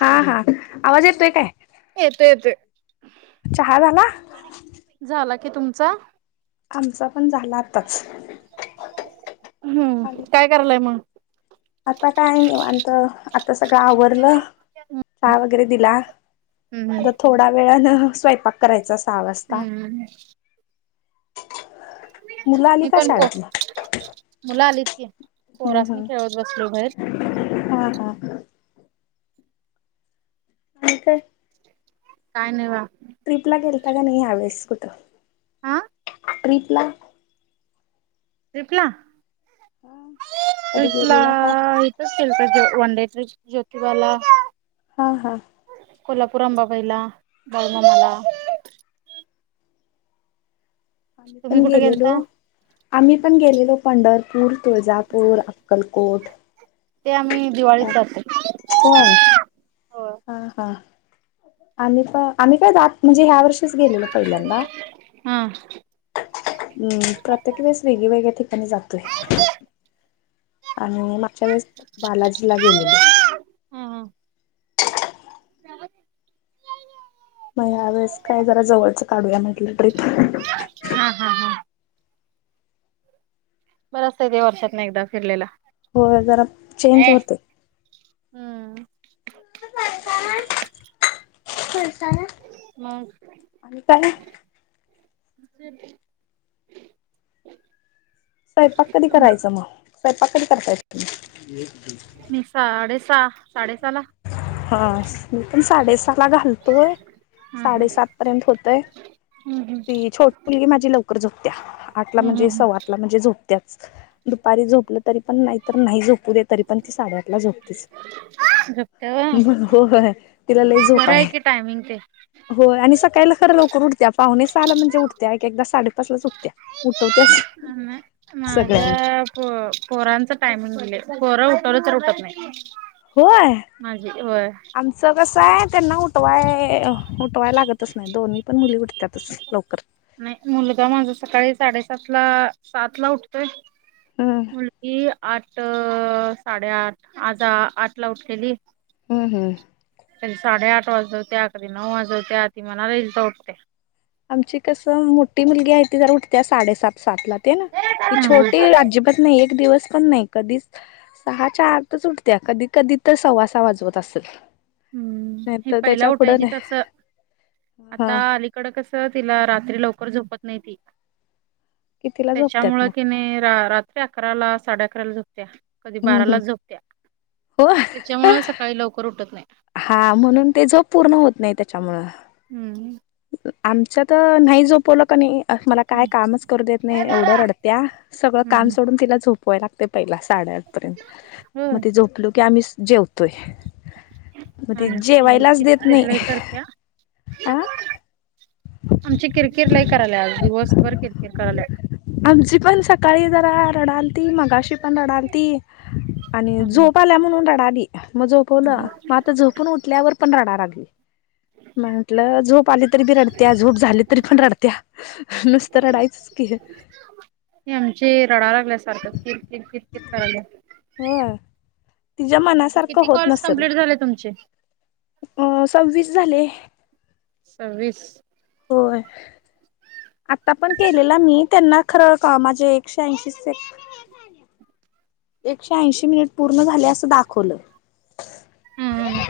हा हा आवाज येतोय काय? येतोय येतोय. चहा झाला? झाला कि, तुमचा? आमचा पण झाला आत्ताच. हम्म काय करायला मंग? आता काय निवांत. आता सगळं आवरलं, चहा वगैरे दिला, हम्म आता थोडा वेळान [unintelligible] [unintelligible] करायचा सहा वाजता. हम्म मुलं आली मी का पण शाळेतन [unintelligible] मुलं आली. [unintelligible] पोरास हम्म म खेळत बसलो बाहेर हम्म हा हा काय? काय नाय [unintelligible] ट्रिप ला गेलता का नाही ह्यवेळेस कु [unintelligible] आं ट्रीपला. ट्रीपला कधी ट्रीपला गेलेला काय इथेच [unintelligible] वन डे ट्रीप ज्योतिबाला हां हां कोल्हापूर आंबाबाईला, बाळूमामाला. आम्ही तुम्ही पण कुठे गेलेलो, गेलता? आम्ही पण गेलेलो पंढरपूर, तुळजापूर अक्कलकोट. ते आम्ही दिवाळी जातो. होय हा हा आम्ही का आम्ही काय जात म्हणजे ह्या वर्षीच गेलेलो पहिल्यांदा. हा. हम्म प्रत्येकने स्विगी वैगे त्यां जातोय. हा आणि मागच्या वेळेस बालाजीला गेलेलो. हम हा. ह... मग या वेळेस काय जरा जवळचं काढूया म्हटलं टप हम् हम् हम्. बरंचत येते वर्षात ना एकदा फिरलेला. होय जरा चेंज होते. हम्म कोलसा ना मग आणि का. जे [unintelligible] स्वयंपाक कधी करायचं मग. पकड करतायेत. सहा साडे सहा ला हा पण साडे सात ला घालतोय हम्म साडेसात पर्यंत होतय. हम्म हम्म हम्म. ती छोट मुलगी माझी लवकर झोपत्या आठला हम्म हम्म म्हणजे सव्वा हम्म आठ ला म्हणजे झोपते. दुपारी झोपलं तरी पण नाही, नाही झोपू दे तरी पण ती साड्डे आठ ला झोपत्या झोपते व्हय म होय! तिला लई झोप बरं आहे की टायमिंग ते होय आणि स काहीला खरं लवकर. पाहुणे सहाला म्हणजे उठत्या एक एकदा साडेपाच लाच उठत्या. उठवत्याच सगळ्यांना माझ्या पो पोरांच टायमिंग झालयं. पोर उठवलं तरी उठत नाही. होय माझी होय आमचं कस आहे त्यांना उठवाय उठवाय लागत तस नाही दोन्ही पण मुली उठत्या त. नाही मुलगा माझा सकाळी साडे सात त्याात ला सात ला उठतोय. हम्म मुलगी? आठ साडेआठ आज आठ ला उठलेली. हम्म हम्म. कधरी साडे आठ वाजवत अकरी नऊ वाजवत आ ती मनाला येइल तव्हा उठत्या. आमची कसं मोठी मुलगी आहे ती जरा उठत्या साडेसात सातला ते ना ती छोटी अजिबात नाही एक दिवस... पण नाही कधीच सहा च्या आतच उठत्या कधी कधी तर सव्वासा वाजवत असेल. हम्म नाही हे तर पहिला त्याच्या पुढं उठायची नाही. तस आता हा अलीकड कस तिला रात्री लवकर झोपत नाही ती- कितीला झोपत्यात त्याच्यामुळे मग कि नाही रा अकरा ला साडे अकरा ला झोपत्या? कधी हम्म हम्म. बाराला झोपत्या हो त्याच्यामुळ सकाळी लवकर उठत नाही. हा म्हणून ते झोप पूर्ण होत नाही त्याच्यामुळ. हम्म. आमच तर नाही झोपवलं कनी. मला काय हम्म कामच करू देत ए नाही दादा एवढं रडत्या सगळं हम्म काम हम्म. सोडून तिला झोप [unintelligible] साडे आठ पर्यंत होय मगं झोपलो कनी आम्ही जेवतोय मग ते आमची जेवायलाच देत नाही कीरकीर लय करत्या ह आमची किरकिर लाही करायला आज दिवसभर किरकिर करायला. आमजी पण सकाळी जरा रडाल ती मगाशि पण रडाली ती आणि झोप आल्या म्हणून रडाली मग झोपवलं मग आता झोपून उठल्यावर पण रडा आली हे म्हंटलं झोप आली तरी बी रडत्या झोप झाली तरी पण रडत्या नुसतराडायचच‌की आमचे रडा लागल्या सारखं किर किर किर किर करायला तीच्या मनासारक होत नसल तुमचे असंवि झाले सव्वीस होय आता पण केलेला मी त्यांना खरं माझे एकशे ऐंशी एकशे ऐशी मिनिट पूर्ण झाले असं दाखवलं हम्म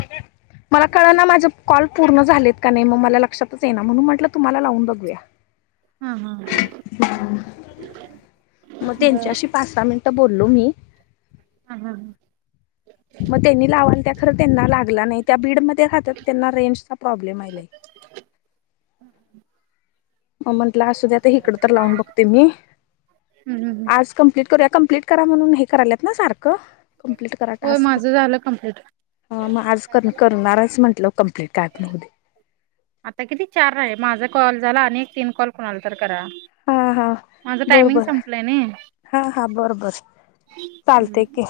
मला कळ ना माझ कॉल पूर्ण झालेत का नाही मग मला लक्षातच ये ना म्हणून म्हटलं तुम्हाला लावून बघूया हम्म हा हा मग बर त्यांच्याशी पाचहा सहा मिनटं बोललो मी हम हम ह मग त्यांनी लावाला त्या खर त्यांना लागला नाही त्या बीड म राहात त्यांना रेंजचा प्रॉब्लेम आलाय मग म्हटलं अस्या आता हकड तर लावून बघते मी हम्म हम्म आज कमप्लीट करू कम्प्लीट करा म्हून हे कयलेत ना सारं क्मपलीट करा होय टास्क माझं झालं कंप्लीट. मग आज करणारच म्हटल. आता किती चार आहे माझा कॉल झाला अ तीन कॉल कोणा आला तर करा. हा हा माझं टायमिंग बरोबर संपलंय नाही. हा हा बरोबर चा लत के हम्म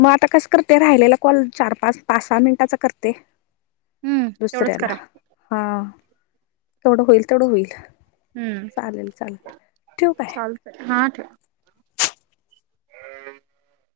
मग आता कसं करते राहिलेला कॉल चार पाच पाच सहा मिनटाचा करते तेवढंच करा दुसऱ्याला हा तेवढं होईल तेवढं होईल हम्म चालेल चालेल ठेवकय चालतंय हम्